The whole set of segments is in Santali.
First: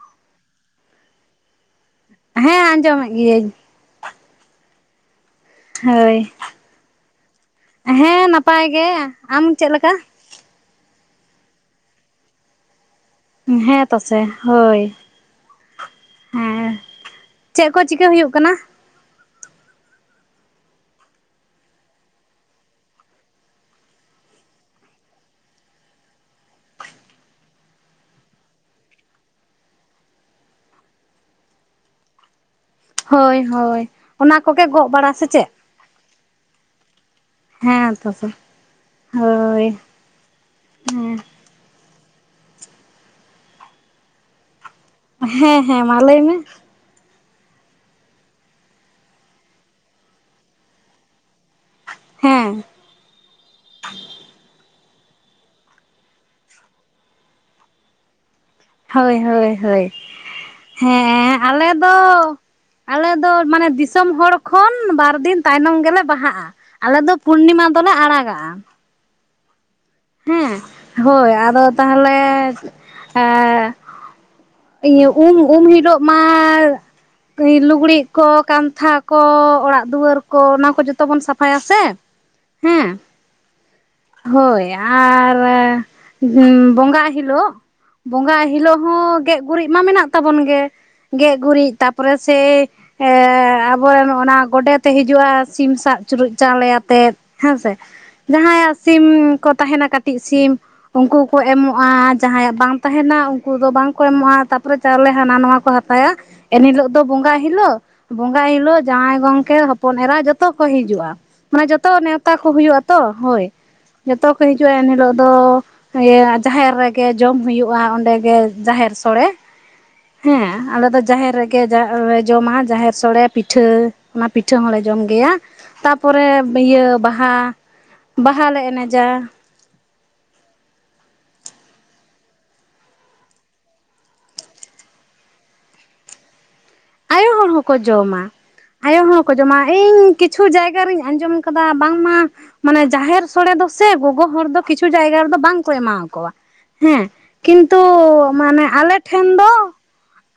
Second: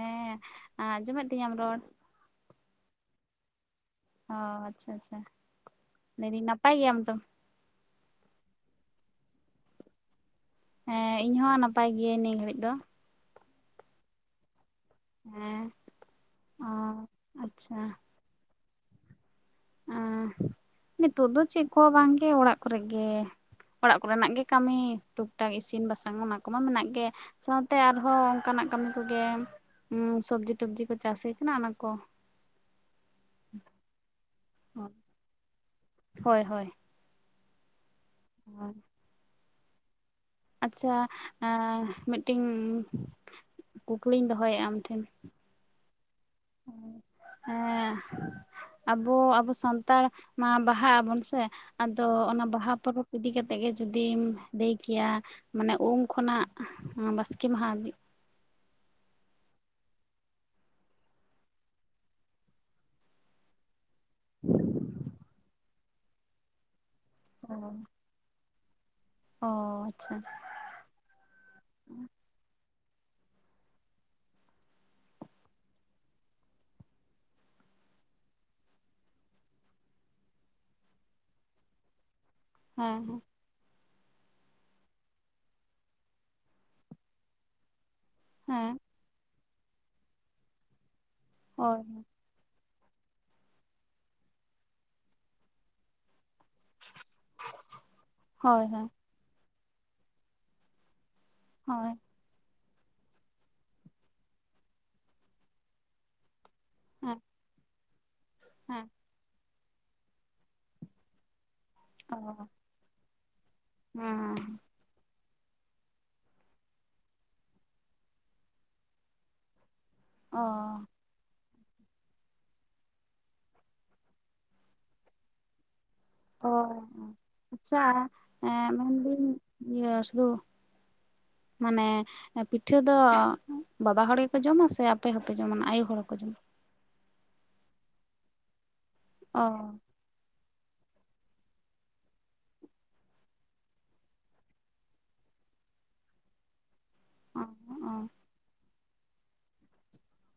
ᱦᱮᱸ ᱟᱡᱚᱢᱮᱫ ᱛᱤᱧᱟᱢ ᱨᱚᱲ? ᱦᱮᱸ ᱟᱸᱡᱚᱢᱮᱫ ᱜᱤᱭᱟᱹᱧ ᱚ ᱟᱪᱪᱷᱟ ᱟᱪᱪᱷᱟ ᱦᱳᱭ ᱞᱟᱹᱭᱫᱟᱹᱧ ᱱᱟᱯᱟᱭ ᱜᱮᱭᱟᱢ ᱛᱚ ᱦᱮᱸ ᱱᱟᱯᱟᱭ ᱜᱮ ᱾ ᱟᱢ ᱪᱮᱫ ᱞᱮᱠᱟ? ᱦᱮᱸ ᱤᱧ ᱦᱚ ᱱᱟᱯᱟᱭ ᱜᱮᱤᱭᱟᱹᱧ ᱱᱤᱭᱟᱹ ᱜᱷᱟᱹᱲᱤᱡ ᱫᱚ ᱦᱮᱸ ᱛᱚ ᱥᱮ ᱦᱳᱭ ᱦᱮᱸ ᱚ ᱦᱮᱸ ᱪᱮᱫ ᱟᱪᱪᱷᱟ ᱠᱚ ᱪᱤᱠᱟᱹ ᱦᱩᱭᱩᱜ ᱠᱟᱱᱟ ᱦᱮ ᱱᱤᱛᱚᱜ ᱫᱚ ᱪᱮᱫ ᱠᱚ ᱵᱟᱝᱜᱮ ᱚᱲᱟᱜ ᱠᱚᱨᱮ ᱜᱮ ᱚᱲᱟᱜ ᱠᱚᱨᱮᱱᱟᱜ ᱜᱮ ᱠᱟᱹᱢᱤ ᱴᱩᱠ ᱴᱟᱠ ᱤᱥᱤᱱ ᱵᱟᱥᱟᱝ ᱚᱱᱟ ᱠᱚᱢᱟ ᱢᱮᱱᱟᱜ ᱜᱮ ᱥᱟᱶᱛᱮ ᱟᱨᱦᱚᱸ ᱚᱱᱠᱟᱱᱟᱜ ᱠᱟᱹᱢᱤ ᱠᱚᱜᱮ ᱥᱚᱵᱽᱡᱤ ᱴᱚᱵᱡᱤ ᱠᱚ ᱪᱟᱥ ᱠᱟᱱᱟ ᱚᱱᱟᱠᱚ ᱦᱳᱭ ᱦᱳᱭ ᱚᱱᱟ ᱠᱚᱜᱮ ᱜᱚᱜ ᱵᱟᱲᱟ ᱥᱮ ᱪᱮᱫ ᱦᱳᱭ ᱦᱳᱭ ᱦᱮᱸ ᱛᱟᱥᱮ [inaudible] ᱦᱳᱭ ᱟᱪᱪᱷᱟ ᱦᱮᱸ ᱢᱤᱫᱴᱮᱱ ᱠᱩᱠᱞᱤᱧ ᱫᱚᱦᱚᱭᱮᱫᱼᱟ ᱟᱢ ᱴᱷᱮᱱ ᱦᱮᱸ ᱦᱮᱸ ᱢᱟ ᱞᱟᱹᱭ ᱢᱮ [unintelligible] ᱟᱵᱚ ᱟᱵᱚ ᱥᱟᱱᱛᱟᱲ ᱵᱟᱦᱟᱜ ᱟᱵᱚᱱ ᱥᱮ ᱟᱫᱚ ᱚᱱᱟ ᱦᱮᱸ ᱵᱟᱦᱟ ᱯᱚᱨᱚᱵᱽ ᱤᱫᱤ ᱠᱟᱛᱮᱫ ᱜᱮ ᱡᱩᱫᱤᱢ ᱞᱟᱹᱭ ᱠᱮᱭᱟ ᱢᱟᱱᱮ ᱩᱢ ᱠᱷᱚᱱᱟᱜ ᱵᱟᱥᱠᱮ ᱢᱟᱦᱟ ᱦᱳᱭ ᱦᱳᱭ ᱦᱳᱭ ᱦᱮᱸ ᱟᱞᱮ ᱫᱚ ᱟᱞᱮ ᱫᱚ ᱢᱟᱱᱮ ᱫᱤᱥᱚᱢ ᱦᱚᱲ ᱠᱷᱚᱱ ᱵᱟᱨ ᱫᱤᱱ ᱛᱟᱭᱱᱚᱢ ᱜᱮᱞᱮ ᱵᱟᱦᱟᱜᱼᱟ ᱟᱞᱮ ᱫᱚ ᱯᱩᱱᱱᱤᱢᱟ ᱫᱚᱞᱮ ᱟᱲᱟᱜᱟᱜᱼᱟ ᱚ ᱟᱪᱪᱷᱟ ᱦᱮᱸ ᱦᱳᱭ ᱟᱫᱚ ᱛᱟᱦᱚᱞᱮ ᱮ ᱤᱭᱟᱹ ᱩᱢ ᱩᱢ ᱦᱤᱞᱳᱜ ᱢᱟ ᱞᱩᱜᱽᱲᱤᱡ ᱠᱚ ᱠᱟᱱᱛᱷᱟ ᱠᱚ ᱚᱲᱟᱜ ᱫᱩᱣᱟᱹᱨ ᱠᱚ ᱚᱱᱟ ᱠᱚ ᱡᱚᱛᱚ ᱵᱚᱱ ᱥᱟᱯᱷᱟᱭᱟ ᱥᱮ ᱦᱮᱸ ᱦᱮᱸ ᱦᱳᱭ ᱟᱨ ᱵᱚᱸᱜᱟᱜ ᱦᱤᱞᱳᱜ ᱵᱚᱸᱜᱟ ᱦᱮᱸ ᱦᱤᱞᱳᱜ ᱦᱚᱸ ᱜᱮᱡ ᱜᱩᱨᱤᱡ ᱢᱟ ᱢᱮᱱᱟᱜ ᱛᱟᱵᱚᱱ ᱜᱮ ᱜᱮᱡ ᱜᱩᱨᱤᱡ ᱦᱳᱭ ᱛᱟᱯᱚᱨᱮ ᱥᱮ ᱟᱵᱚᱨᱮᱱ ᱚᱱᱟ ᱜᱚᱰᱮᱛᱮ ᱦᱤᱡᱩᱜᱼᱟ ᱥᱤᱢ ᱥᱟᱵ ᱪᱩᱨᱩᱡ ᱪᱟᱣᱞᱮ ᱟᱛᱮᱜ ᱦᱮᱸ ᱥᱮ ᱦᱳᱭ ᱡᱟᱦᱟᱸᱭᱟᱜ ᱦᱳᱭ ᱥᱤᱢ ᱠᱚ ᱛᱟᱦᱮᱱᱟ ᱠᱟᱹᱴᱤᱡ ᱥᱤᱢ ᱩᱱᱠᱩ ᱠᱚ ᱦᱳᱭ ᱮᱢᱚᱜᱼᱟ ᱡᱟᱦᱟᱸᱟᱸᱭᱟᱜ ᱵᱟᱝ ᱛᱟᱦᱮᱱᱟ ᱩᱱᱠᱩ ᱫᱚ ᱵᱟᱝ ᱠᱚ ᱮᱢᱚᱜᱼᱟ ᱛᱟᱨᱯᱚᱨᱮ ᱪᱟᱣᱞᱮ ᱦᱟᱱᱟ ᱱᱚᱣᱟ ᱠᱚ ᱦᱟᱛᱟᱭᱟ ᱮᱱ ᱦᱤᱞᱳᱜ ᱫᱚ ᱦᱮᱸ ᱵᱚᱸᱜᱟᱭ ᱦᱤᱞᱳ ᱵᱚᱸᱜᱜᱟ ᱦᱤᱞᱚᱜ ᱦᱮᱸ ᱡᱟᱶᱟᱭ ᱜᱚᱝᱠᱮ ᱦᱚᱯᱚᱱ ᱮᱨᱟ ᱡᱚᱛᱚ ᱠᱚ ᱦᱤᱡᱩᱜᱼᱟ ᱢᱟᱱᱮ ᱡᱚᱛᱚ ᱱᱮᱣᱛᱟ ᱚ ᱠᱚ ᱦᱩᱭᱩᱜᱼᱟ ᱛᱚ ᱦᱳᱭ ᱡᱚᱛᱚ ᱦᱮᱸ ᱮᱱ ᱦᱤᱞᱳᱜ ᱫᱚ ᱤᱭᱟᱹ ᱡᱟᱦᱮᱨ ᱨᱮᱜᱮ ᱡᱚᱢ ᱦᱩᱭᱩᱜᱼᱟ ᱚᱸᱰᱮᱜᱮ ᱡᱟᱦᱮᱨ ᱥᱳᱲᱮ ᱚ ᱦᱮᱸ ᱟᱞᱮ ᱫᱚ ᱡᱟᱦᱮᱨ ᱨᱮᱜᱮ ᱡ ᱞᱮ ᱡᱚᱢᱟ ᱡᱟᱦᱮᱨ ᱥᱳᱲᱮ ᱯᱤᱴᱷᱟᱹ ᱚᱱᱟ ᱯᱤᱴᱷᱟᱹ ᱦᱚᱸᱞᱮ ᱡᱚᱢ ᱜᱮᱭᱟ᱾ ᱛᱟᱯᱚᱨᱮ ᱚ ᱤᱭᱟᱹ ᱵᱟᱦᱟ ᱟᱪᱪᱷᱟ ᱵᱟᱦᱟᱞ ᱞᱮ ᱮᱱᱮᱡᱟ ᱢᱮᱱᱫᱟᱹᱧ ᱤᱭᱟᱹ ᱥᱩᱫᱷᱩ ᱢᱟᱱᱮ ᱯᱤᱴᱷᱟᱹ ᱫᱚ ᱵᱟᱵᱟ ᱦᱚᱲ ᱜᱮᱠᱚ ᱡᱚᱢᱟ ᱥᱮ ᱟᱯᱮ ᱦᱚᱸᱯᱮ ᱡᱚᱢᱟ ᱟᱭᱳ ᱦᱚᱲ ᱦᱚᱸᱠᱚ ᱡᱚᱢᱟ ᱟᱭᱳ ᱦᱚᱲ ᱦᱚᱸᱠᱚ ᱡᱚᱢᱟ ᱟᱭᱳ ᱦᱚᱲ ᱦᱚᱸᱠᱚ ᱚ ᱡᱚᱢᱟ ᱤᱧ ᱠᱤᱪᱷᱩ ᱡᱟᱭᱜᱟ ᱨᱤᱧ ᱟᱸᱡᱚᱢ ᱟᱠᱟᱫᱟ ᱵᱟᱝᱢᱟ ᱢᱟᱱᱮ ᱡᱟᱦᱮᱨ ᱥᱳᱚᱲᱮ ᱫᱚ ᱥᱮ ᱜᱚᱜᱚ ᱦᱚᱲ ᱫᱚ ᱠᱤᱪᱷᱩ ᱡᱟᱭᱜᱟ ᱨᱮᱫᱚ ᱵᱟᱝᱠᱚ ᱮᱢᱟᱠᱚᱣᱟ᱾ ᱦᱮᱸ ᱚ ᱠᱤᱱᱛᱩ ᱢᱟᱱᱮ ᱟᱞᱮ ᱴᱷᱮᱱ ᱫᱚ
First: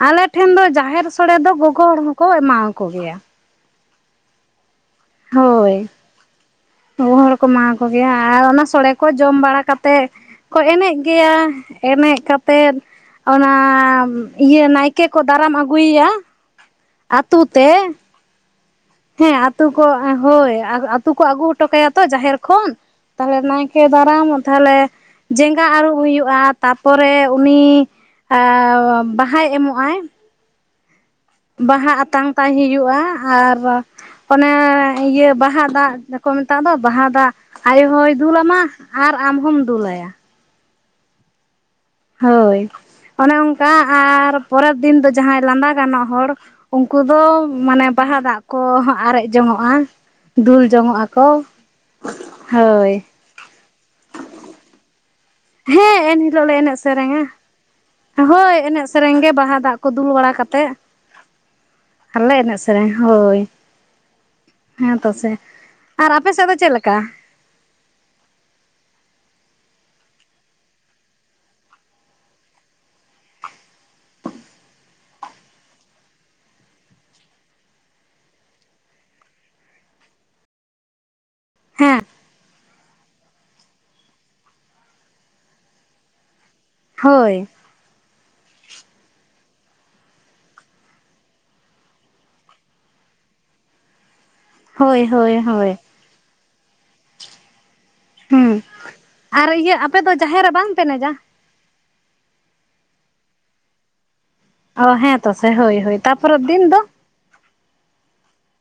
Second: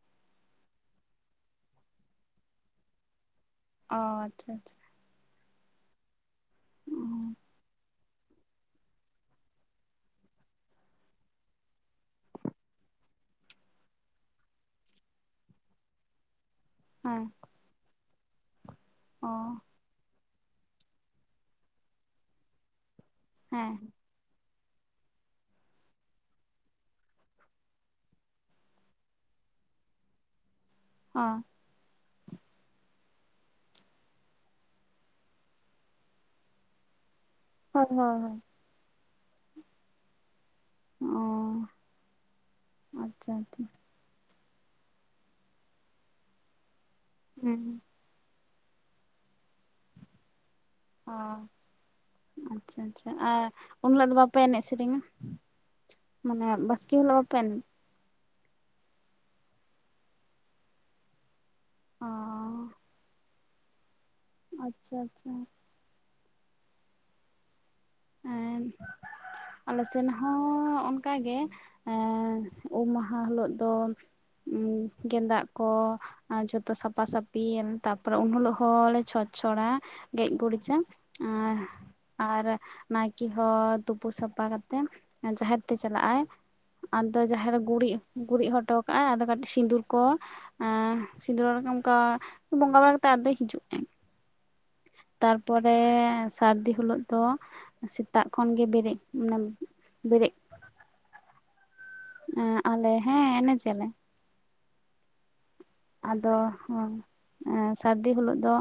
ᱟᱞᱮ ᱴᱷᱮᱱ ᱫᱚ ᱡᱟᱦᱮᱨ ᱥᱳᱲᱮ ᱫᱚ ᱜᱚᱜᱚ ᱦᱚᱲ ᱦᱚᱸᱠᱚ ᱮᱢᱟᱣᱟ ᱠᱚ ᱜᱮᱭᱟ᱾ ᱚᱻ ᱟᱪᱪᱷᱟ ᱟᱪᱪᱷᱟ ᱦᱳᱭ‌ ᱜᱚᱜᱚ ᱦᱚᱲ ᱦᱚᱠᱚ ᱮᱢᱟ ᱠᱚ ᱜᱮᱭᱟ ᱟᱨ ᱚᱱᱟ ᱥᱳᱲᱮ ᱠᱚ ᱡᱚᱢ ᱵᱟᱲᱟ ᱠᱟᱛᱮᱫ ᱠᱚ ᱮᱱᱮᱡ ᱜᱮᱭᱟ ᱮᱱᱮᱡ ᱠᱟᱛᱮᱫ ᱚᱱᱟ ᱤᱭᱟᱹ ᱱᱟᱭᱠᱮ ᱠᱚ ᱫᱟᱨᱟᱢ ᱟᱹᱜᱩᱭᱮᱭᱟ ᱦᱮᱸ ᱟᱛᱩ ᱛᱮ ᱚ ᱦᱮᱸ ᱟᱹᱛᱩ ᱠᱚ ᱦᱳᱭ ᱟᱹᱛᱩ ᱠᱚ ᱟᱹᱜᱩ ᱦᱚᱴᱚ ᱠᱟᱭᱟ ᱛᱚ ᱡᱟᱦᱮᱨ ᱠᱷᱚᱱ ᱛᱟᱦᱞᱮ ᱦᱮᱸ ᱱᱟᱭᱠᱮ ᱫᱟᱨᱟᱢᱚᱜ ᱛᱟᱦᱞᱮ ᱡᱟᱸᱜᱟ ᱟᱹᱨᱩᱵ ᱦᱩᱭᱩᱜᱼᱟ ᱛᱟᱨᱯᱚᱨᱮ ᱩᱱᱤ ᱵᱟᱦᱟᱭ ᱮᱢᱚᱜ ᱟᱭ ᱦᱸ ᱵᱟᱦᱟ ᱟᱛᱟᱝ ᱛᱟᱭ ᱦᱩᱭᱩᱜᱼᱟ ᱟᱨ ᱚᱱᱟ ᱤᱭᱟᱹ ᱵᱟᱦᱟ ᱫᱟᱜᱠᱚ ᱢᱮᱛᱟᱜ ᱫᱚ ᱵᱟᱦᱟ ᱫᱟᱜ ᱟᱭᱳ ᱦᱳᱭ ᱦᱚᱸᱭ ᱦᱳᱭ ᱦᱳᱭ ᱫᱩᱞᱟᱢᱟ ᱟᱨ ᱟᱢ ᱦᱚᱢ ᱫᱩᱞᱟᱭᱟ᱾ ᱚ ᱦᱳᱭ ᱟᱪᱪᱷᱟ ᱚᱱᱮ ᱟᱪᱪᱷᱟ ᱚᱱᱠᱟ ᱟᱨ ᱯᱚᱨᱮᱨ ᱫᱤᱱ ᱫᱚ ᱡᱟᱦᱟᱸᱭ ᱞᱟᱸᱫᱟ ᱜᱟᱱᱚᱜ ᱦᱚᱲ ᱩᱱᱠᱩ ᱫᱚ ᱦᱮᱸ ᱢᱟᱱᱮ ᱵᱟᱦᱟ ᱫᱟᱜ ᱠᱚᱦᱚᱸ ᱟᱨᱮᱡ ᱡᱚᱝᱚᱜᱼᱟ᱾ ᱫᱩᱞ ᱡᱚᱝᱚᱜ ᱚ ᱟᱠᱚ ᱟᱪᱪᱷᱟ ᱦᱳᱭ ᱟᱪᱪᱷᱟ ᱟᱨ ᱩᱱ‌ ᱦᱤᱞᱚᱜ ᱫᱚ ᱵᱟᱯᱮ ᱮᱱᱮᱡ ᱥᱮᱨᱮᱧᱟ ᱦᱮᱸ ᱮᱱᱦᱤᱞᱳᱜ ᱢᱟᱱᱮ ᱞᱮ ᱮᱱᱮᱡ ᱵᱟᱥᱠᱮ ᱦᱤᱞᱳᱜ ᱥᱮᱨᱮᱧᱟ ᱵᱟᱯᱮ ᱮᱱᱮᱡ ᱦᱳᱭ ᱮᱱᱮᱡ ᱥᱮᱨᱮᱧ ᱜᱮ ᱵᱟᱦᱟ ᱫᱟᱜ ᱠᱚ ᱫᱩᱞ ᱵᱟᱲᱟ ᱠᱟᱛᱮᱫ ᱚ ᱟᱞᱮ ᱮᱱᱮᱡ ᱥᱮᱨᱮᱧ ᱦᱳᱭ ᱟᱪᱪᱷᱟ ᱦᱮᱸ ᱛᱚ ᱥᱮ ᱟᱪᱪᱷᱟ ᱟᱨ ᱟᱯᱮ ᱥᱮᱫ ᱫᱚ ᱪᱮᱫ ᱞᱮᱠᱟ ᱮ ᱟᱞᱮ ᱥᱮᱱ ᱦᱚᱸ ᱚᱱᱠᱟᱜᱮ ᱮ ᱩᱢ ᱢᱟᱦᱟ ᱦᱤᱞᱳᱜ ᱫᱚ ᱜᱮᱸᱫᱟᱜ ᱠᱚ ᱡᱷᱚᱛᱚ ᱥᱟᱯᱟ ᱥᱟᱯᱤ ᱛᱟᱯᱚᱨᱮ ᱩᱱ ᱦᱤᱞᱚᱜ ᱦᱚᱸᱞᱮ ᱪᱷᱚᱸᱪ ᱪᱷᱚᱲᱟ ᱜᱮᱡ ᱜᱩᱨᱤᱡᱟ ᱟᱨ ᱦᱮᱸ ᱟᱨ ᱱᱟᱭᱠᱮ ᱦᱚᱸ ᱛᱩᱯᱩ ᱥᱟᱯᱟ ᱠᱟᱛᱮᱜ ᱡᱟᱦᱮᱨ ᱛᱮ ᱪᱟᱞᱟᱜ ᱟᱭ ᱟᱫᱚ ᱦᱳᱭ ᱡᱟᱦᱮᱨ ᱜᱩᱨᱤᱡ ᱜᱩᱨᱤᱡ ᱦᱚᱴᱚ ᱠᱟᱜᱼᱟ ᱟᱫᱚ ᱠᱟᱴᱤᱡ ᱥᱤᱸᱫᱩᱨ ᱠᱚ ᱥᱤᱸᱫᱟᱹᱲᱟ ᱚᱱᱠᱟ ᱵᱚᱸᱜᱟ ᱵᱟᱲᱟ ᱠᱟᱛᱮᱜ ᱟᱫᱚᱭ ᱦᱤᱡᱩᱜᱼᱟ ᱦᱳᱭ ᱦᱳᱭ ᱛᱟᱨᱯᱚᱨᱮ ᱦᱳᱭ ᱥᱟᱨᱫᱤ ᱦᱳᱞᱳᱜ ᱫᱚ ᱥᱮᱛᱟᱜ ᱠᱷᱚᱱ ᱦᱩᱸ ᱜᱮ ᱵᱮᱨᱮᱫ ᱢᱟᱱᱮ ᱟᱨ ᱤᱭᱟᱹ ᱟᱯᱮᱫᱚ ᱵᱮᱨᱮᱫ ᱡᱟᱦᱮᱨ ᱨᱮ ᱵᱟᱝ ᱯᱮᱱᱮᱡᱟ ᱟᱞᱮ ᱦᱮᱸ ᱮᱱᱮᱡ ᱟᱞᱮ ᱚ ᱦᱮᱸ ᱛᱚ ᱥᱮ ᱦᱳᱭ ᱦᱳᱭ ᱛᱟᱨᱯᱚᱨᱮ ᱫᱤᱱ ᱫᱚ ᱮ ᱥᱟᱹᱨᱫᱤ ᱦᱳᱞᱳᱜ ᱫᱚ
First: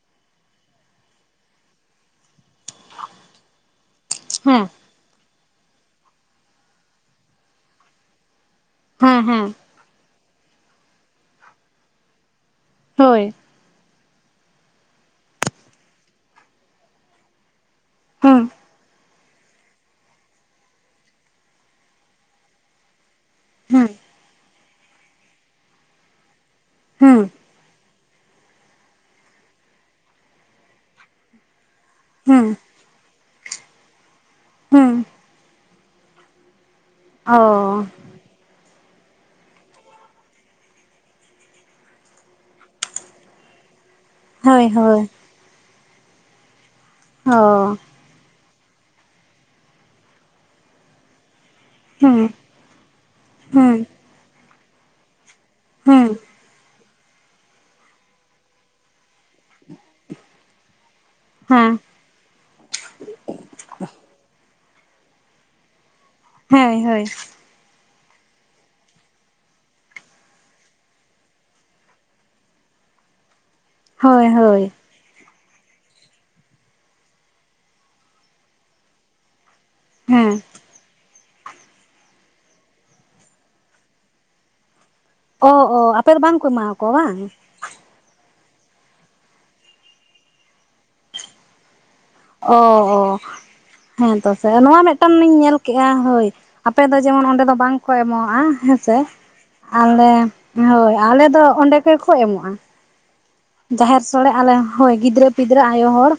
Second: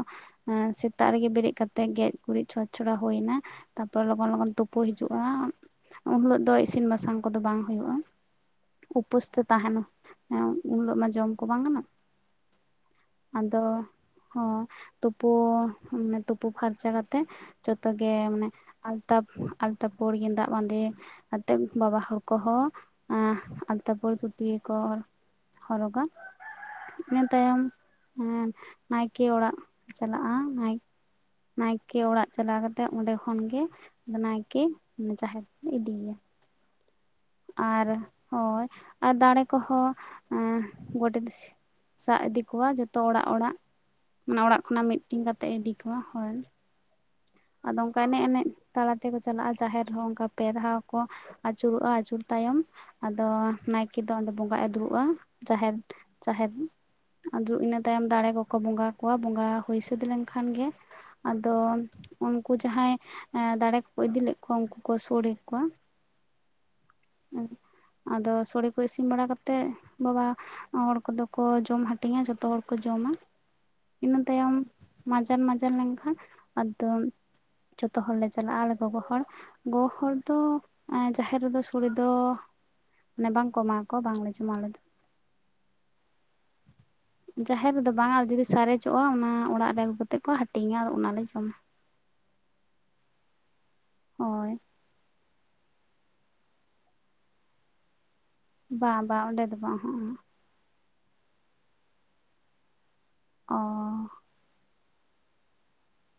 ᱮ ᱥᱮᱛᱟᱜ ᱨᱮᱜᱮ ᱵᱮᱨᱮᱫ ᱠᱟᱛᱮᱜ ᱜᱮᱡ ᱜᱩᱨᱤᱡ ᱪᱷᱚᱸᱡ ᱪᱷᱚᱲᱟ ᱦᱳᱭ ᱮᱱᱟ ᱛᱟᱨᱯᱚᱨᱮ ᱞᱚᱜᱚᱱ ᱞᱚᱜᱚᱱ ᱦᱮᱸ ᱛᱳᱯᱳ ᱦᱤᱡᱩᱜᱼᱟ᱾ ᱩᱱ ᱦᱳᱞᱳᱜ ᱫᱚ ᱤᱥᱤᱱ ᱵᱟᱥᱟᱝ ᱠᱚᱫᱚ ᱵᱟᱝ ᱦᱳᱭᱳᱜᱼᱟ ᱩᱯᱟᱹᱥ ᱦᱮᱸ ᱛᱮ ᱦᱮᱸ ᱛᱟᱦᱮᱱᱟ ᱦᱮᱸ ᱩᱱ ᱦᱳᱞᱳᱜ ᱢᱟ ᱡᱚᱢ ᱠᱚ ᱵᱟᱝ ᱜᱟᱱᱚᱜ-ᱟ᱾ ᱦᱳᱭ ᱟᱫᱚ ᱦᱚᱸ ᱛᱳᱯᱳ ᱢᱟᱱᱮ ᱛᱳᱯᱳ ᱯᱷᱟᱨᱪᱟ ᱠᱟᱛᱮ᱾ ᱡᱚᱛᱚ ᱜᱮ ᱢᱟᱱᱮ ᱦᱩᱸ ᱛᱟ ᱟᱞᱛᱟᱯᱟᱹᱲ ᱜᱮᱸᱫᱟᱜ ᱵᱟᱸᱫᱮ ᱟᱛᱮᱫ ᱵᱟᱵᱟ ᱦᱚᱲ ᱠᱚᱦᱚᱸ ᱦᱩᱸ ᱟᱞᱛᱟᱯᱟᱹᱲ ᱫᱷᱩᱛᱤ ᱠᱚ ᱦᱚᱨᱚᱜᱟ ᱤᱱᱟᱹ ᱦᱩᱸ ᱛᱟᱭᱚᱢ ᱮᱸ ᱱᱟᱭᱠᱮ ᱚᱲᱟᱜ ᱪᱟᱞᱟᱜᱼᱟ ᱱᱟᱭ ᱱᱟᱭᱠᱮ ᱚᱲᱟᱜ ᱦᱩᱸ ᱪᱟᱞᱟᱣ ᱠᱟᱛᱮᱜ ᱚᱸᱰᱮ ᱠᱷᱚᱱ ᱜᱮ ᱱᱟᱭᱠᱮ ᱦᱩᱸ ᱡᱟᱦᱮᱨ ᱤᱫᱤᱭᱮᱭᱟ ᱚ ᱟᱨ ᱦᱳᱭ ᱟᱨ ᱫᱟᱸᱲᱮ ᱠᱚᱦᱚᱸ ᱜᱚᱰᱮᱛ ᱥᱟᱵ ᱤᱫᱤ ᱠᱚᱣᱟ ᱡᱚᱛᱚ ᱚᱲᱟᱜ ᱚᱲᱟᱜ ᱢᱟᱱᱮ ᱚᱲᱟᱜ ᱦᱳᱭ ᱠᱷᱚᱱᱟᱜ ᱦᱳᱭ ᱢᱤᱫᱴᱤᱝ ᱠᱟᱛᱮᱫ ᱤᱫᱤ ᱠᱚᱣᱟ ᱦᱚᱭ ᱦᱚ ᱮᱱᱮᱡ ᱮᱱᱮᱡ ᱛᱟᱞᱟ ᱛᱮᱠᱚ ᱪᱟᱞᱟᱜᱼᱟ ᱡᱟᱦᱮᱨ ᱨᱮᱦᱚᱸ ᱚᱱᱠᱟ ᱯᱮ ᱫᱷᱟᱣ ᱠᱚ ᱟᱹᱪᱩᱨᱚᱜᱼᱟ ᱟᱹᱪᱩᱨ ᱦᱩᱸ ᱛᱟᱭᱚᱢ ᱟᱫᱚ ᱦᱩᱸ ᱱᱟᱭᱠᱮ ᱫᱚ ᱚᱸᱰᱮ ᱵᱚᱸᱜᱟᱜ ᱮ ᱫᱩᱲᱩᱵᱟ᱾ ᱡᱟᱦᱮᱫ ᱦᱩᱸ ᱡᱟᱦᱮᱫ ᱟᱫᱚ ᱤᱱᱟᱹ ᱛᱟᱭᱚᱢ ᱫᱟᱸᱲᱮ ᱠᱚᱠᱚ ᱵᱚᱸᱜᱟ ᱠᱚᱣᱟ ᱵᱚᱸᱜᱟ ᱦᱩᱭ ᱥᱟᱹᱛ ᱞᱮᱱᱠᱷᱟᱱ ᱜᱮ ᱟᱫᱚ᱾ ᱦᱮᱸ ᱩᱱᱠᱩ ᱡᱟᱦᱟᱸᱭ ᱫᱟᱸᱲᱮ ᱠᱚ ᱤᱫᱤ ᱞᱮᱫ ᱠᱚᱣᱟ ᱩᱱᱠᱩ ᱠᱚ ᱥᱳᱲᱮ ᱠᱚᱣᱟ ᱦᱳᱭ ᱦᱳᱭ ᱟᱫᱚ ᱥᱚᱲᱮ ᱠᱚ ᱤᱥᱤᱱ ᱵᱟᱲᱟ ᱠᱟᱛᱮᱫ ᱵᱟᱵᱟ ᱦᱚᱲ ᱠᱚᱫᱚ ᱠᱚ ᱡᱚᱢ ᱦᱟᱹᱴᱤᱧᱟ ᱡᱚᱛᱚ ᱦᱚᱲ ᱠᱚ ᱡᱚᱢᱟ᱾ ᱤᱱᱟᱹ ᱦᱳᱭ ᱛᱟᱭᱚᱢ ᱦᱳᱭ ᱢᱟᱸᱡᱟᱱ ᱢᱟᱸᱡᱟᱱ ᱞᱮᱱᱠᱷᱟᱱ ᱟᱫᱚ ᱡᱚᱛᱚ ᱦᱚᱲ ᱞᱮ ᱪᱟᱞᱟᱜ-ᱟ ᱟᱞᱮ ᱜᱚᱜᱚ ᱦᱚᱲ ᱜᱚᱜᱚ ᱦᱚᱲ ᱫᱚ ᱦᱮᱸ ᱡᱟᱦᱮᱨ ᱨᱮᱫᱚ ᱥᱳᱲᱮ ᱫᱚ ᱢᱟᱱᱮ ᱵᱟᱝᱠᱚ ᱮᱢᱟ ᱠᱚᱣᱟ ᱵᱟᱝᱞᱮ ᱡᱚᱢᱟ ᱟᱞᱮ ᱫᱚ ᱚ ᱚ ᱟᱯᱮ ᱫᱚ ᱵᱟᱝᱠᱚ ᱮᱢᱟᱣᱟᱠᱚᱣᱟ ᱵᱟᱝ ᱡᱟᱦᱮᱨ ᱨᱮᱫᱚ ᱵᱟᱝᱟ ᱡᱩᱫᱤ ᱥᱟᱨᱮᱡᱚᱜᱼᱟ ᱚᱱᱟ ᱚᱲᱟᱜ ᱨᱮ ᱟᱹᱜᱩ ᱠᱟᱛᱮᱫ ᱠᱚ ᱦᱟᱹᱴᱤᱧᱟ ᱟᱫᱚ ᱚᱱᱟᱞᱮ ᱡᱚᱢᱟ᱾ ᱚ ᱚ ᱦᱮᱸ ᱛᱚ ᱥᱮ ᱦᱳᱭ ᱱᱚᱣᱟ ᱢᱮᱫ ᱴᱟᱱ ᱤᱧ ᱧᱮᱞ ᱠᱮᱜᱼᱟ ᱦᱳᱭ ᱟᱯᱮ ᱫᱚ ᱡᱮᱢᱚᱱ ᱚᱸᱰᱮ ᱫᱚ ᱵᱟᱝ ᱠᱚ ᱮᱢᱚᱜᱼᱟ᱾ ᱦᱮᱸᱥᱮ ᱵᱟᱝ ᱵᱟᱝ ᱚᱸᱰᱮ ᱫᱚ ᱵᱟᱝ ᱦᱚᱸᱜᱼᱚ ᱟᱞᱮ ᱦᱳᱭ ᱟᱞᱮ ᱫᱚ ᱚᱸᱰᱮ ᱜᱮᱠᱚ ᱮᱢᱚᱜᱼᱟ᱾ ᱡᱟᱦᱮᱨ ᱚ ᱥᱳᱲᱮ ᱟᱞᱮ ᱦᱳᱭ ᱜᱤᱫᱽᱨᱟᱹ ᱯᱤᱫᱽᱨᱟᱹ ᱟᱭᱳ ᱦᱚᱲ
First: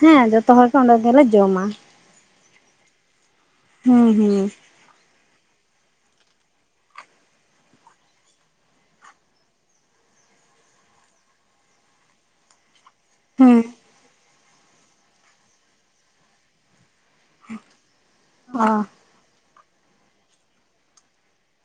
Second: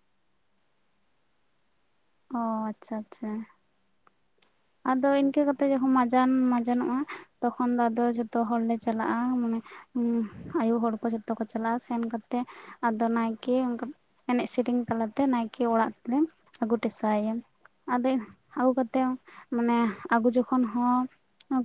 ᱦᱮᱸ ᱡᱚᱛᱚ ᱦᱚᱲ ᱜᱮ ᱚᱸᱰᱮ ᱜᱮᱞᱮ ᱡᱚᱢᱟ᱾ ᱚᱻ ᱟᱪᱪᱷᱟ ᱟᱪᱪᱷᱟ ᱦᱩᱸ ᱦᱩᱸ ᱟᱫᱚ ᱤᱱᱠᱟᱹ ᱠᱟᱛᱮᱜ ᱡᱚᱠᱷᱚᱱ ᱢᱟᱡᱟᱱ ᱢᱟᱡᱟᱱᱚᱜᱼᱟ ᱛᱚᱠᱷᱚᱱ ᱫᱚ ᱟᱫᱚ ᱡᱷᱚᱛᱚ ᱦᱚᱲᱞᱮ ᱪᱟᱞᱟᱜᱼᱟ ᱢᱟᱱᱮ ᱟᱭᱩ ᱦᱚᱲ ᱠᱚ ᱡᱷᱚᱛᱚ ᱠᱚ ᱪᱟᱞᱟᱜᱼᱟ ᱥᱮᱱ ᱠᱟᱛᱮᱜ ᱟᱫᱚ ᱱᱟᱭᱠᱮ ᱦᱩᱸ ᱮᱱᱮᱡ ᱥᱮᱨᱮᱧ ᱛᱟᱞᱟᱛᱮ ᱱᱟᱭᱠᱮ ᱚᱲᱟᱜ ᱛᱮᱞᱮ ᱟᱹᱜᱩ ᱴᱮᱥᱟᱭᱟ ᱟᱫᱮ ᱟᱹᱜᱩ ᱚ ᱠᱟᱛᱮᱜ ᱢᱟᱱᱮ ᱟᱹᱜᱩ ᱡᱚᱠᱷᱚᱱ ᱦᱚᱸ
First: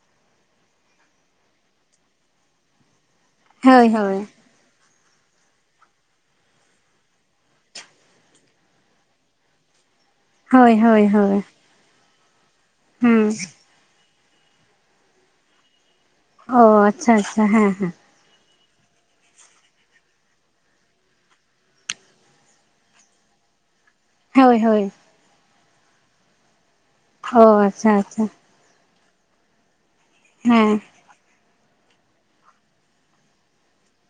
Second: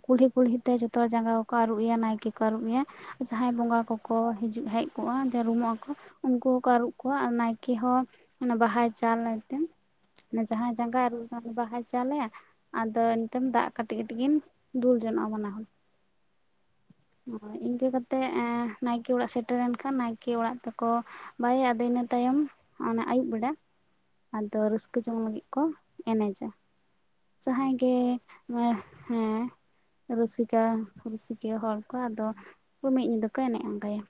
ᱠᱩᱞᱦᱤ ᱠᱩᱞᱦᱤᱛᱮ ᱡᱷᱚᱛᱚ ᱦᱚᱲ ᱡᱟᱸᱜᱟ ᱠᱚᱠᱚ ᱟᱨᱩᱵ ᱮᱭᱟ ᱱᱟᱭᱠᱮ ᱠᱚ ᱟᱨᱩᱵ ᱮᱭᱟ ᱡᱟᱸᱦᱟᱸᱭ ᱵᱚᱸᱜᱟ ᱦᱳᱭ ᱠᱚᱠᱚ ᱦᱳᱭ ᱦᱤᱡᱩᱜ ᱦᱮᱡ ᱠᱚᱜᱼᱟ ᱡᱟᱹᱨᱩᱢᱚᱜᱼᱟ ᱠᱚ ᱩᱱᱠᱩ ᱦᱚᱸᱠᱚ ᱟᱹᱨᱩᱵ ᱠᱚᱜᱣᱟ ᱟᱨ ᱱᱟᱭᱠᱮ ᱦᱚᱸ ᱚᱱᱟ ᱵᱟᱦᱟᱭ ᱪᱟᱞ ᱟᱭᱛᱮ ᱦᱳᱭ ᱡᱟᱦᱟᱸᱭ ᱡᱟᱸᱜᱟ ᱦᱳᱭ ᱟᱨᱩᱵ ᱦᱳᱭ ᱵᱟᱦᱟᱭ ᱪᱟᱞᱮᱭᱟ ᱟᱫᱚ ᱦᱩᱸ ᱱᱤᱛᱳ ᱮᱢ ᱫᱟᱜ ᱠᱟᱹᱴᱤᱡ ᱠᱟᱹᱴᱤᱡ ᱠᱤᱱ ᱫᱩᱞ ᱡᱚᱱᱚᱜᱼᱟ ᱵᱟᱱᱟ ᱦᱚᱲ ᱚ ᱟᱪᱪᱷᱟ ᱦᱮᱸ ᱤᱱᱠᱟᱹ ᱠᱟᱛᱮᱜ ᱱᱟᱭᱠᱮ ᱚᱲᱟᱜ ᱥᱮᱴᱮᱨᱮᱱ ᱠᱷᱟᱱ ᱱᱟᱭᱠᱮ ᱚᱲᱟᱜ ᱛᱮᱠᱚ ᱵᱟᱭᱮᱭᱟ ᱟᱫᱚ ᱤᱱᱟᱹ ᱛᱟᱭᱚᱢ ᱟᱹᱭᱩᱵ ᱵᱮᱲᱟ ᱦᱳᱭ ᱟᱫᱚ ᱦᱳᱭ ᱨᱟᱹᱥᱠᱟᱹ ᱡᱚᱝ ᱞᱟᱹᱜᱤᱫ ᱠᱚ ᱮᱱᱮᱡᱟ ᱚ ᱡᱟᱸᱦᱟᱸᱭ ᱟᱪᱪᱷᱟ ᱜᱮ ᱟᱪᱪᱷᱟ ᱦᱮᱸ ᱦᱮᱸ ᱨᱩᱥᱤᱠᱟ ᱦᱮᱸ ᱨᱩᱥᱤ ᱠᱤᱭᱟᱹ ᱦᱚᱲ ᱠᱚ ᱟᱫᱚ ᱢᱤᱫ ᱧᱤᱫᱟᱹ ᱠᱚ ᱮᱱᱮᱡ ᱟᱸᱜᱟᱭᱟ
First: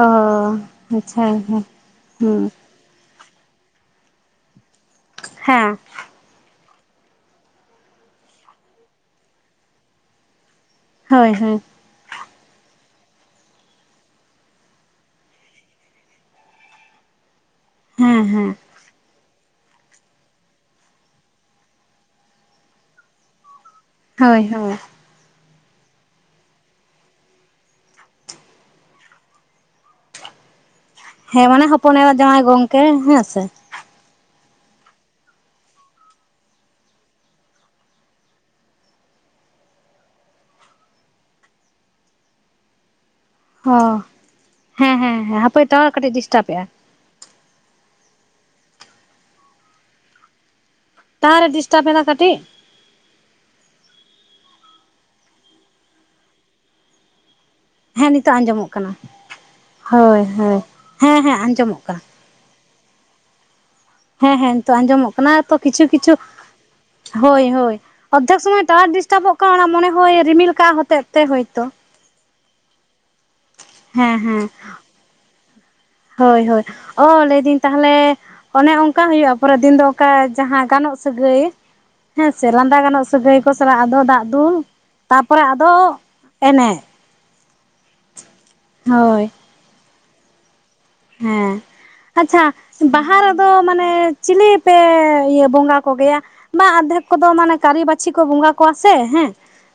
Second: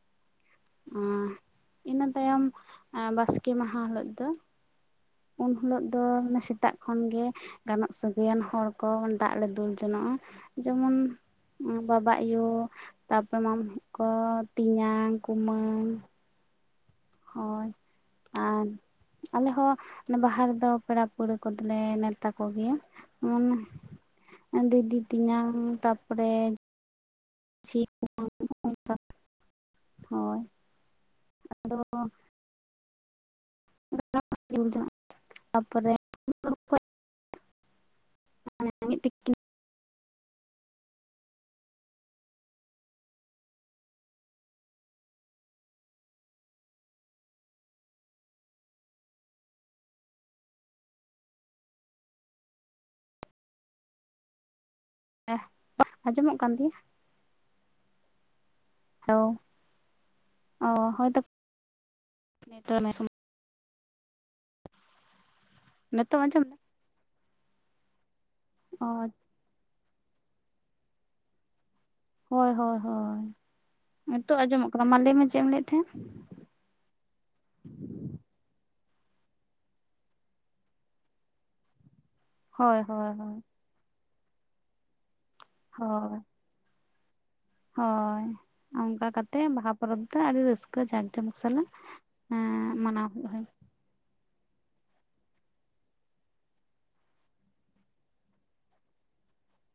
ᱚ ᱟᱪᱪᱷᱟ ᱦᱮᱸ ᱤᱱᱟᱹ ᱛᱟᱭᱚᱢ ᱵᱟᱥᱠᱮ ᱢᱟᱦᱟ ᱦᱤᱞᱳᱜ ᱫᱚ ᱩᱱ ᱦᱮᱸ ᱦᱤᱞᱳᱜ ᱫᱚ ᱥᱮᱛᱟᱜ ᱠᱷᱚᱱ ᱜᱮ ᱜᱟᱱᱚᱜ ᱥᱟᱹᱜᱟᱹᱭᱟᱱ ᱦᱚᱲ ᱠᱚ ᱫᱟᱜ ᱞᱮ ᱫᱩᱞ ᱡᱚᱱᱚᱜᱼᱟ ᱡᱮᱢᱚᱱ [unintelligible] ᱵᱟᱵᱟ-ᱟᱭᱳ ᱛᱟᱯᱚᱨᱮ ᱢᱟᱢᱟᱭᱩ ᱠᱚ ᱛᱮᱧᱟᱝ ᱠᱩᱢᱟᱹᱝ ᱦᱳᱭ ᱦᱮᱸ ᱦᱮᱸ ᱟᱨ ᱟᱞᱮ ᱦᱚᱸ ᱵᱟᱦᱟ ᱨᱮᱫᱚ ᱯᱮᱲᱟ ᱯᱟᱹᱲᱦᱟᱹ ᱠᱚᱫᱚᱞᱮ ᱱᱮᱶᱛᱟ ᱠᱚᱜᱮᱭᱟ ᱦᱳᱭ ᱚᱱᱟ ᱦᱳᱭ ᱫᱤᱫᱤ ᱛᱮᱧᱟᱝ ᱛᱟᱯᱚᱨᱮ [unintelligible] ᱦᱮᱸ ᱢᱟᱱᱮ ᱟᱫᱚ ᱦᱚᱯᱚᱱ ᱮᱨᱟ ᱡᱟᱶᱟᱭ ᱜᱚᱝᱠᱮ ᱦᱮᱸ ᱥᱮ ᱟᱯᱚᱨᱮ [inaudible] [unintelligible] ᱚ ᱦᱮᱸ ᱦᱮᱸ ᱦᱮᱸ ᱦᱟᱯᱮ ᱴᱟᱣᱟᱨ ᱠᱟᱹᱴᱤᱡ ᱰᱤᱥᱴᱟᱵᱮᱜ-ᱟ ᱴᱟᱣᱟᱨ ᱮ ᱰᱤᱥᱴᱟᱵ ᱮᱫᱟ ᱠᱟᱹᱴᱤᱡ ᱦᱮᱸ ᱟᱸᱡᱚᱢᱚᱜ ᱠᱟᱱ ᱛᱤᱧᱟᱹ ᱦᱮᱸ ᱱᱤᱛᱚᱜ ᱟᱸᱡᱚᱢᱚᱜ ᱠᱟᱱᱟ ᱦᱮᱞᱳ ᱦᱚᱭ ᱦᱚᱭ ᱚ ᱦᱳᱭ ᱦᱮᱸ ᱛᱚ ᱦᱮᱸ ᱟᱸᱡᱚᱢᱚᱜ ᱠᱟᱱᱟ [unintelligible] ᱦᱮᱸ ᱦᱮᱸ ᱱᱤᱛᱚᱜ ᱟᱸᱡᱚᱢᱚᱜ ᱠᱟᱱᱟ ᱛᱚ ᱠᱤᱪᱷᱩ ᱠᱤᱪᱷᱩ ᱟᱸᱡᱚᱢ ᱫᱟ? ᱦᱳᱭ ᱦᱳᱭ ᱚᱨᱫᱷᱮᱠ ᱥᱚᱢᱚᱭ ᱚ ᱴᱟᱶᱟᱨ ᱰᱤᱥᱴᱟᱵᱚᱜ ᱠᱟᱱᱟ ᱚᱱᱟ ᱢᱚᱱᱮ ᱦᱚᱭ ᱨᱤᱢᱤᱞ ᱠᱟᱜᱼᱟ ᱦᱚᱛᱮᱡ ᱛᱮ ᱦᱳᱭᱛᱚ ᱦᱳᱭ ᱦᱳᱭ ᱦᱳᱭ ᱦᱮᱸ ᱱᱤᱛᱚᱜ ᱦᱮᱸ ᱟᱸᱡᱚᱢᱚᱜ ᱠᱟᱱᱟ ᱢᱟ ᱞᱟᱹᱭ ᱢᱮ ᱪᱮᱫ ᱮᱢ ᱞᱟᱹᱭᱮᱫ ᱛᱟᱦᱮᱸᱫ ᱦᱳᱭ ᱦᱳᱭ ᱚ ᱞᱟᱹᱭ ᱫᱟᱹᱧ ᱛᱟᱦᱚᱞᱮ ᱚᱱᱮ ᱚᱱᱠᱟ ᱦᱩᱭᱩᱜᱼᱟ ᱯᱚᱨᱮ ᱫᱤᱱ ᱫᱚ ᱚᱱᱠᱟ ᱡᱟᱸᱦᱟᱸ ᱜᱟᱱᱚᱜ ᱥᱟᱹᱜᱟᱹᱭ ᱦᱮᱸ ᱥᱮ ᱞᱟᱸᱫᱟ ᱦᱳᱭ ᱜᱟᱱᱚᱜ ᱦᱳᱭ ᱦᱳᱭ ᱥᱟᱹᱜᱟᱹᱭ ᱠᱚ ᱥᱟᱞᱟᱜ ᱟᱫᱚ ᱫᱟᱜ ᱫᱩᱞ ᱛᱟᱯᱚᱨᱮ ᱟᱫᱚ [unintelligible] ᱮᱱᱮᱡ ᱦᱳᱭ ᱚᱱᱠᱟ ᱦᱳᱭ ᱠᱟᱛᱮ ᱵᱟᱦᱟ ᱯᱚᱨᱚᱵᱽ ᱫᱚ ᱟᱹᱰᱤ ᱨᱟᱹᱥᱠᱟᱹ ᱡᱟᱸᱠ ᱡᱚᱢᱚᱠ ᱦᱮᱸ ᱥᱟᱞᱟᱜ ᱟᱪᱪᱷᱟ ᱢᱟᱱᱟᱣ ᱵᱟᱦᱟ ᱦᱩᱭᱩᱜᱼᱟ ᱨᱮᱫᱚ ᱢᱟᱱᱮ ᱪᱤᱞᱤ ᱯᱮ ᱤᱭᱟᱹ ᱵᱚᱸᱜᱟ ᱠᱚᱜᱮᱭᱟ ᱵᱟ ᱟᱫᱷᱮᱠ ᱠᱚᱫᱚ ᱢᱟᱱᱮ ᱠᱟᱹᱨᱤ ᱵᱟᱹᱪᱷᱤ ᱠᱚ ᱵᱚᱸᱜᱟ ᱠᱚᱣᱟ ᱥᱮ ᱦᱮᱸ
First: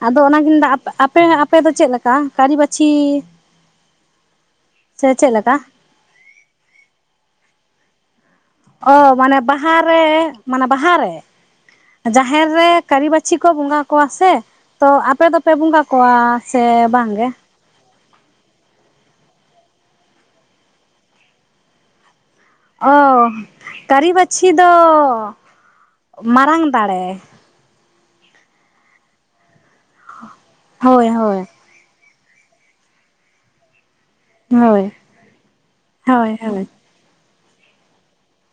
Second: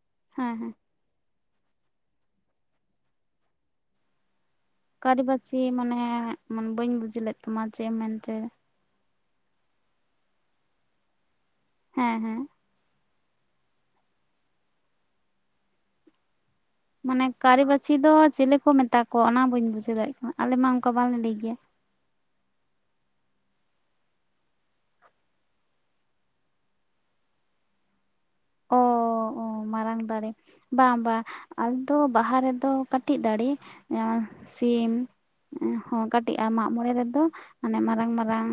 ᱟᱫᱚ ᱚᱱᱟᱜᱮᱧ ᱦᱮᱸ ᱢᱮᱱᱫᱟ ᱦᱮᱸ ᱟᱯᱮ ᱟᱯᱮ ᱫᱚ ᱪᱮᱫ ᱞᱮᱠᱟ ᱠᱟᱹᱨᱤᱵᱟᱹᱪᱷᱤ ᱠᱟᱹᱨᱤ ᱞᱮᱠᱟ ᱵᱟᱹᱪᱤ ᱢᱟᱱᱮ ᱵᱟᱹᱧ ᱵᱩᱡ ᱞᱮᱫ ᱛᱟᱢᱟ ᱪᱮᱫ ᱮᱢ ᱢᱮᱱ ᱦᱚᱪᱚᱭ ᱚ ᱢᱟᱱᱮ ᱵᱟᱦᱟᱨ ᱨᱮ ᱢᱟᱱᱮ ᱵᱟᱦᱟᱨ ᱨᱮ ᱦᱮᱸ ᱦᱮᱸ ᱡᱟᱦᱮᱨ ᱨᱮ ᱠᱟᱹᱨᱤ ᱵᱟᱹᱪᱷᱤ ᱠᱚ ᱵᱚᱸᱜᱟ ᱠᱚᱣᱟ ᱥᱮ ᱛᱚ ᱟᱯᱮ ᱫᱚᱯᱮ ᱵᱚᱸᱜᱟ ᱠᱚᱣᱟ ᱥᱮ ᱵᱟᱝ ᱜᱮ ᱠᱟᱹᱨᱤᱵᱟᱹᱪᱷᱤ ᱫᱚ ᱪᱮᱞᱮ ᱠᱚ ᱢᱮᱛᱟ ᱠᱚᱣᱟ ᱚᱱᱟ ᱵᱟᱹᱧ ᱵᱩᱡᱷᱟᱹᱣ ᱫᱟᱲᱮᱜ ᱠᱟᱱᱟ ᱟᱞᱮ ᱢᱟ ᱚᱱᱠᱟ ᱵᱟᱞᱮ ᱞᱟᱹᱭ ᱜᱮᱭᱟ ᱚ ᱠᱟᱹᱨᱤᱵᱟᱹᱪᱷᱤ ᱫᱚ ᱢᱟᱨᱟᱝ ᱫᱟᱲᱮ ᱚ ᱢᱟᱨᱟᱝ ᱫᱟᱲᱮ ᱵᱟᱝ ᱦᱳᱭ ᱵᱟᱝ ᱦᱳᱭ ᱟᱞᱮ ᱫᱚ ᱵᱟᱦᱟ ᱨᱮᱫᱚ ᱠᱟᱹᱴᱤᱡ ᱫᱟᱲᱮ ᱥᱤᱢ ᱦᱳᱭ ᱦᱚᱸ ᱦᱳᱭ ᱠᱟᱹᱴᱤᱡᱼᱟ ᱦᱳᱭ ᱢᱟᱸᱜ ᱢᱚᱬᱮ ᱨᱮᱫᱚ ᱢᱟᱱᱮ ᱢᱟᱨᱟᱝ ᱢᱟᱨᱟᱝ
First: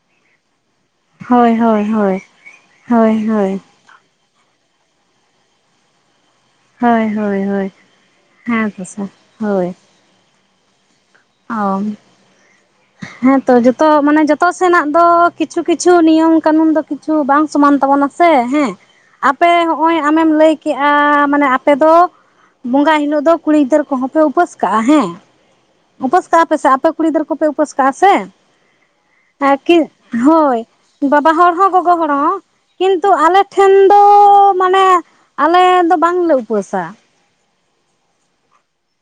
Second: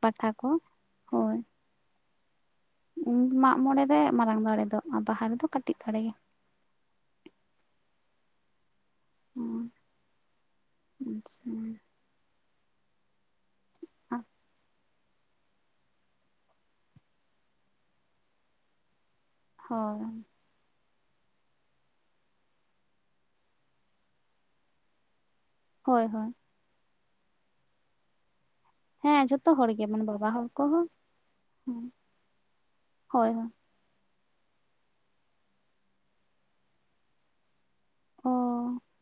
ᱯᱟᱴᱷᱟ ᱠᱚ ᱦᱳᱭ ᱦᱳᱭ ᱦᱳᱭ ᱦᱳᱭ ᱢᱟᱜ ᱦᱳᱭ ᱢᱚᱬᱮ ᱨᱮ ᱢᱟᱨᱟᱝ ᱫᱟᱲᱮ ᱫᱚ ᱟᱨ ᱵᱟᱦᱟ ᱨᱮᱫᱚ ᱠᱟᱹᱴᱤᱡ ᱫᱟᱲᱮ ᱜᱮ ᱦᱳᱭ ᱦᱳᱭ ᱦᱳᱭ ᱦᱮᱸ ᱠᱚᱥᱟ ᱦᱳᱭ [unintelligible] ᱚ ᱦᱮᱸᱛᱚ ᱡᱚᱛᱚ ᱟᱪᱪᱷᱟ ᱢᱟᱱᱮ ᱡᱚᱛᱚ ᱥᱮᱱᱟᱜ ᱫᱚ ᱠᱤᱪᱷᱩ ᱠᱤᱪᱷᱩ ᱱᱤᱭᱚᱢ ᱠᱟᱹᱱᱩᱱ ᱫᱚ ᱠᱤᱪᱷᱩ ᱵᱟᱝ ᱥᱚᱢᱟᱱ ᱛᱟᱵᱚᱱᱟ ᱥᱮ ᱦᱮᱸ ᱟᱯᱮ ᱦᱚᱸᱜ ᱚᱭ ᱦᱳᱭ ᱟᱢᱮᱢ ᱞᱟᱹᱭ ᱠᱮᱫ ᱠᱮᱜᱼᱟ ᱢᱟᱱᱮ ᱟᱯᱮ ᱫᱚ ᱵᱚᱸᱜᱟ ᱦᱤᱞᱳᱜ ᱫᱚ ᱠᱩᱲᱤ ᱜᱤᱫᱟᱹᱨ ᱠᱚᱦᱚᱸ ᱯᱮ ᱩᱯᱟᱹᱥ ᱠᱟᱜᱼᱟ ᱦᱮᱸ ᱦᱳᱭ ᱩᱯᱟᱹᱥ ᱦᱳᱭ ᱠᱟᱜᱼᱟ ᱯᱮ ᱥᱮ ᱟᱯᱮ ᱠᱩᱲᱤ ᱜᱤᱫᱟᱹᱨ ᱠᱚᱯᱮ ᱩᱯᱟᱹᱥ ᱠᱟᱜᱼᱟ ᱥᱮ ᱦᱮᱸ ᱡᱷᱚᱛᱚ ᱦᱚᱲ ᱟᱨᱠᱤ ᱜᱮ ᱢᱟᱱᱮ ᱵᱟᱵᱟ ᱦᱚᱲ ᱦᱳᱭ ᱠᱚᱦᱚᱸ ᱵᱟᱵᱟ ᱦᱚᱲ ᱦᱚᱸ ᱜᱚᱜᱚ ᱦᱚᱲ ᱦᱚᱸ ᱠᱤᱱᱛᱩ ᱦᱳᱭ ᱦᱳᱭ ᱟᱞᱮᱴᱷᱮᱱ ᱫᱚ ᱢᱟᱱᱮ ᱟᱞᱮ ᱫᱚ ᱵᱟᱝᱞᱮ ᱩᱯᱟᱹᱥᱟ ᱚ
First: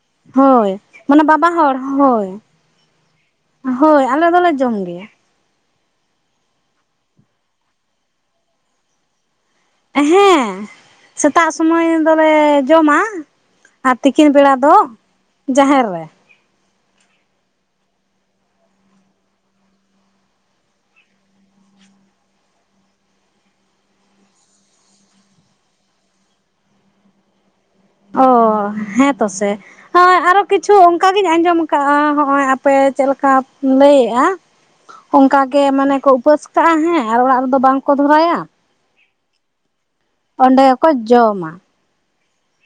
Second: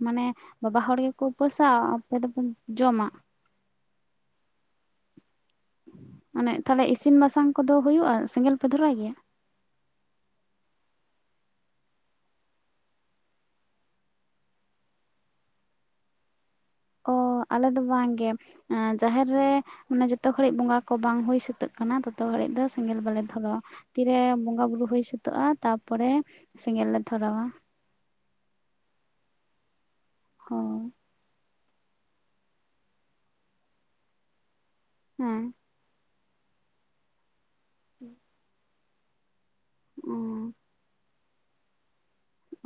ᱢᱟᱱᱮ ᱦᱳᱭ ᱵᱟᱵᱟ ᱦᱚᱲ ᱜᱮᱠᱚ ᱢᱟᱱᱮ ᱵᱟᱵᱟ ᱩᱯᱟᱹᱥᱟ ᱦᱚᱲ ᱟᱯᱮ ᱦᱳᱭ ᱫᱚᱯᱮ ᱡᱚᱢᱟ ᱦᱳᱭ ᱟᱞᱮ ᱫᱚᱞᱮ ᱡᱚᱢ ᱜᱮᱭᱟ ᱢᱟᱱᱮ ᱛᱟᱦᱚᱞᱮ ᱤᱥᱤᱱ ᱵᱟᱥᱟᱝ ᱠᱚᱫᱚ ᱦᱩᱭᱩᱜᱼᱟ ᱥᱮᱸᱜᱮᱞ ᱯᱮ ᱫᱷᱚᱨᱟᱭ ᱜᱮᱭᱟ ᱦᱮᱸ ᱥᱮᱛᱟᱜ ᱥᱚᱢᱚᱭ ᱫᱚᱞᱮ ᱡᱚᱢᱟ ᱟᱨ ᱛᱤᱠᱤᱱ ᱵᱮᱲᱟ ᱫᱚ ᱡᱟᱦᱮᱨ ᱨᱮ ᱚ ᱟᱞᱮ ᱫᱚ ᱵᱟᱝᱜᱮ ᱮᱸ ᱡᱟᱦᱮᱨ ᱨᱮ ᱟᱱᱮ ᱡᱚᱛᱚ ᱜᱷᱟᱹᱲᱤᱡ ᱵᱚᱸᱜᱟ ᱠᱚ ᱵᱟᱝ ᱦᱩᱭ ᱥᱟᱹᱛᱟᱹᱜ ᱠᱟᱱᱟ ᱛᱚᱛᱚ ᱜᱷᱟᱹᱲᱤᱡ ᱫᱚ ᱥᱮᱸᱜᱮᱞ ᱵᱟᱞᱮ ᱫᱷᱚᱨᱟᱣᱟ ᱛᱤᱨᱮ ᱵᱚᱸᱜᱟ ᱵᱩᱨᱩ ᱦᱩᱭ ᱥᱟᱹᱛᱟᱹᱜᱼᱟ ᱛᱟᱯᱚᱨᱮ ᱥᱮᱸᱜᱮᱞ ᱞᱮ ᱫᱷᱚᱨᱟᱣᱟ ᱚ ᱦᱮᱸ ᱛᱚ ᱥᱮ ᱦᱳᱭ ᱟᱨᱚ ᱠᱤᱪᱷᱩ ᱦᱳᱭ ᱚᱱᱠᱟ ᱜᱤᱧ ᱟᱸᱡᱚᱢ ᱠᱟᱜᱼᱟ ᱦᱚᱜᱼᱚᱭ ᱟᱯᱮ ᱪᱮᱫ ᱞᱮᱠᱟᱢ ᱞᱟᱹᱭᱮᱜᱼᱟ ᱦᱮᱸ ᱚᱱᱠᱟᱜᱮ ᱢᱟᱱᱮ ᱠᱚ ᱩᱯᱟᱹᱥ ᱠᱟᱜᱼᱟ ᱦᱮᱸ ᱟᱨ ᱚᱲᱟᱜ ᱨᱮᱫᱚ ᱵᱟᱝᱠᱚ ᱫᱷᱚᱨᱟᱭᱟ ᱚᱸᱰᱮᱠᱚ ᱡᱚᱢᱟ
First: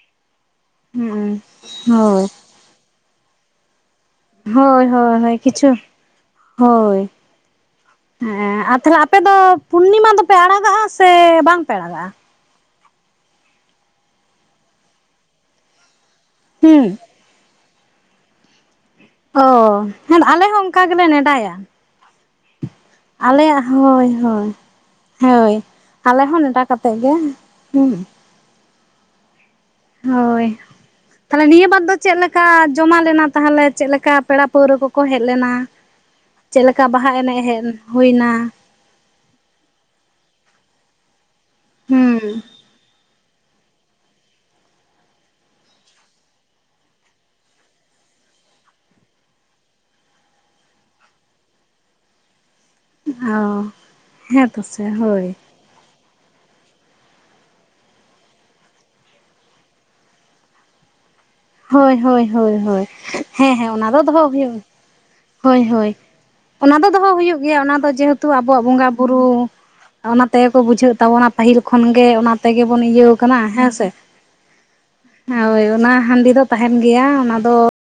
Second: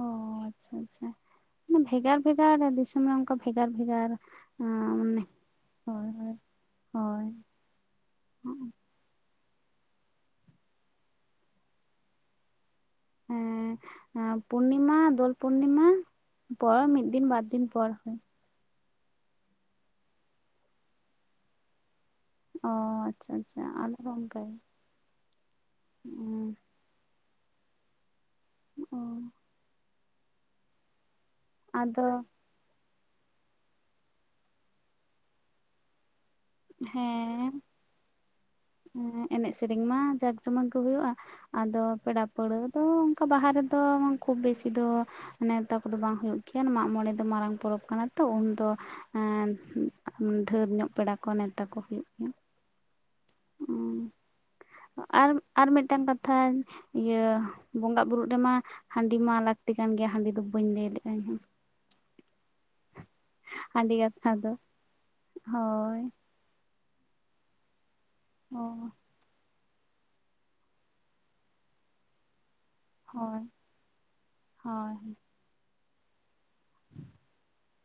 ᱚᱻ ᱟᱪᱪᱷᱟ ᱟᱪᱪᱷᱟ ᱦᱩᱸ ᱢᱟ ᱵᱷᱮᱜᱟᱨ ᱦᱳᱭ ᱵᱷᱮᱜᱟᱨ ᱫᱤᱥᱚᱢ ᱨᱮ ᱚᱱᱠᱟ ᱵᱷᱮᱜᱟᱨ ᱵᱷᱮᱜᱟᱨ ᱦᱳᱭ ᱦᱳᱭ ᱢᱟᱱᱮ ᱦᱳᱭ ᱠᱤᱪᱷᱩ ᱦᱳᱭ ᱦᱳᱭ ᱦᱳᱭ ᱦᱮᱸ ᱟᱨ ᱛᱟᱦᱞᱮ ᱟᱯᱮ ᱫᱚ ᱯᱩᱨᱱᱤᱢᱟ ᱫᱚᱯᱮ ᱟᱲᱟᱜᱟᱜᱼᱟ ᱥᱮ ᱵᱟᱝᱯᱮ ᱟᱲᱟᱜᱟᱜᱼᱟ ᱦᱮᱸ ᱯᱩᱨᱱᱤᱢᱟ ᱫᱳᱞ ᱯᱩᱱᱱᱤᱢᱟ ᱯᱚᱨ ᱦᱩᱸ ᱢᱤᱫ ᱫᱤᱱ ᱵᱟᱨ ᱫᱤᱱ ᱯᱚᱨ ᱚ ᱦᱮᱸ ᱟᱞᱮ ᱦᱚᱸ ᱚᱱᱠᱟ ᱜᱮᱞᱮ ᱱᱮᱰᱟᱭᱟ ᱚ ᱟᱪᱪᱷᱟ ᱟᱪᱪᱷᱟ ᱟᱞᱮᱭᱟᱜ ᱟᱞᱮ ᱦᱳᱭ ᱫᱚ ᱚᱱᱠᱟ ᱦᱳᱭ ᱜᱮ ᱦᱳᱭ ᱟᱞᱮ ᱦᱚᱸ ᱱᱮᱰᱟ ᱠᱟᱛᱮᱫ ᱜᱮ ᱚ ᱦᱳᱭ ᱛᱟᱦᱚᱞᱮ ᱱᱤᱭᱟᱹ ᱵᱟᱨ ᱫᱚ ᱟᱫᱚ ᱪᱮᱫ ᱞᱮᱠᱟ ᱠᱟ ᱡᱚᱢᱟ ᱞᱮᱱᱟ ᱛᱟᱦᱚᱞᱮ ᱪᱮᱫ ᱞᱮᱠᱟ ᱯᱮᱲᱟ ᱯᱟᱹᱣᱨᱟᱹ ᱠᱚᱠᱚ ᱦᱮᱡ ᱞᱮᱱᱟ᱾ ᱪᱮᱜ ᱞᱮᱠᱟ ᱵᱟᱦᱟ ᱮᱱᱮᱡ ᱦᱮᱡ ᱦᱳᱭᱱᱟ᱾ ᱦᱮᱸ ᱮᱱᱮᱡ ᱥᱮᱨᱮᱧ ᱢᱟ ᱡᱟᱸᱠ ᱡᱚᱢᱚᱠ ᱜᱮ ᱦᱩᱭᱩᱜᱼᱟ ᱟᱫᱚ ᱯᱮᱲᱟ ᱦᱩᱸ ᱯᱟᱹᱲᱦᱟᱹ ᱛᱚ ᱚᱱᱠᱟ ᱵᱟᱦᱟ ᱨᱮᱫᱚ ᱠᱷᱩᱵ ᱵᱮᱥᱤ ᱫᱚ ᱱᱮᱶᱛᱟ ᱠᱚᱫᱚ ᱵᱟᱝ ᱦᱩᱭᱩᱜ ᱜᱮᱭᱟ ᱢᱟᱜ ᱢᱚᱬᱮ ᱫᱚ ᱢᱟᱨᱟᱝ ᱯᱚᱨᱚᱵᱽ ᱠᱟᱱᱟ ᱛᱚ ᱩᱱᱫᱚ ᱦᱮᱸ ᱫᱷᱟᱹᱨ ᱧᱚᱜ ᱯᱮᱲᱟ ᱠᱚ ᱱᱮᱶᱛᱟ ᱠᱚ ᱦᱩᱭᱩᱜ ᱠᱟᱱᱟ ᱾ ᱚ ᱦᱮᱸ ᱛᱚ ᱥᱮ ᱟᱨ ᱦᱳᱭ᱾ ᱟᱨ ᱢᱤᱫᱴᱟᱝ ᱠᱟᱛᱷᱟᱧ ᱤᱭᱟᱹ ᱵᱚᱸᱜᱟᱜ ᱵᱩᱨᱩᱜ ᱨᱮᱢᱟ ᱦᱟᱺᱰᱤ ᱢᱟ ᱞᱟᱹᱠᱛᱤ ᱠᱟᱱ ᱜᱮᱭᱟ ᱦᱟᱺᱰᱤ ᱫᱚ ᱵᱟᱹᱧ ᱞᱟᱹᱭ ᱞᱮᱫᱼᱟ ᱤᱧᱦᱚᱸ᱾ ᱦᱳᱭ ᱦᱳᱭ ᱦᱳᱭ ᱦᱮᱸ ᱦᱮᱸ ᱚᱱᱟ ᱦᱟᱺᱰᱤ ᱫᱚ ᱫᱚᱦᱚ ᱠᱟᱛᱷᱟ ᱫᱚ ᱦᱩᱭᱩᱜᱼᱟ ᱦᱳᱭ ᱦᱳᱭ᱾ ᱚᱱᱟ ᱫᱚ ᱫᱚᱦᱚ ᱦᱩᱭᱩᱜ ᱜᱮᱭᱟ ᱚᱱᱟ ᱫᱚ ᱡᱮᱦᱮᱛᱩ ᱟᱵᱚᱣᱟᱜ ᱦᱳᱭ ᱵᱚᱸᱜᱟᱜ ᱵᱩᱨᱩ᱾ ᱚᱱᱟ ᱛᱮᱜᱮ ᱠᱚ ᱵᱩᱡᱷᱟᱹᱜ ᱛᱟᱵᱚᱱᱟ ᱯᱟᱹᱦᱤᱞ ᱠᱷᱚᱱᱜᱮ ᱚᱱᱟ ᱛᱮᱜᱮ ᱵᱚᱱ ᱤᱭᱟᱹᱣ ᱠᱟᱱᱟ ᱦᱳᱭ ᱦᱮᱸᱥᱮ ᱦᱳᱭ ᱦᱮᱸ ᱦᱳᱭ ᱚᱱᱟ ᱦᱟᱺᱰᱤ ᱫᱚ ᱛᱟᱦᱮᱱ ᱜᱮᱭᱟ ᱚᱱᱟ ᱫᱚ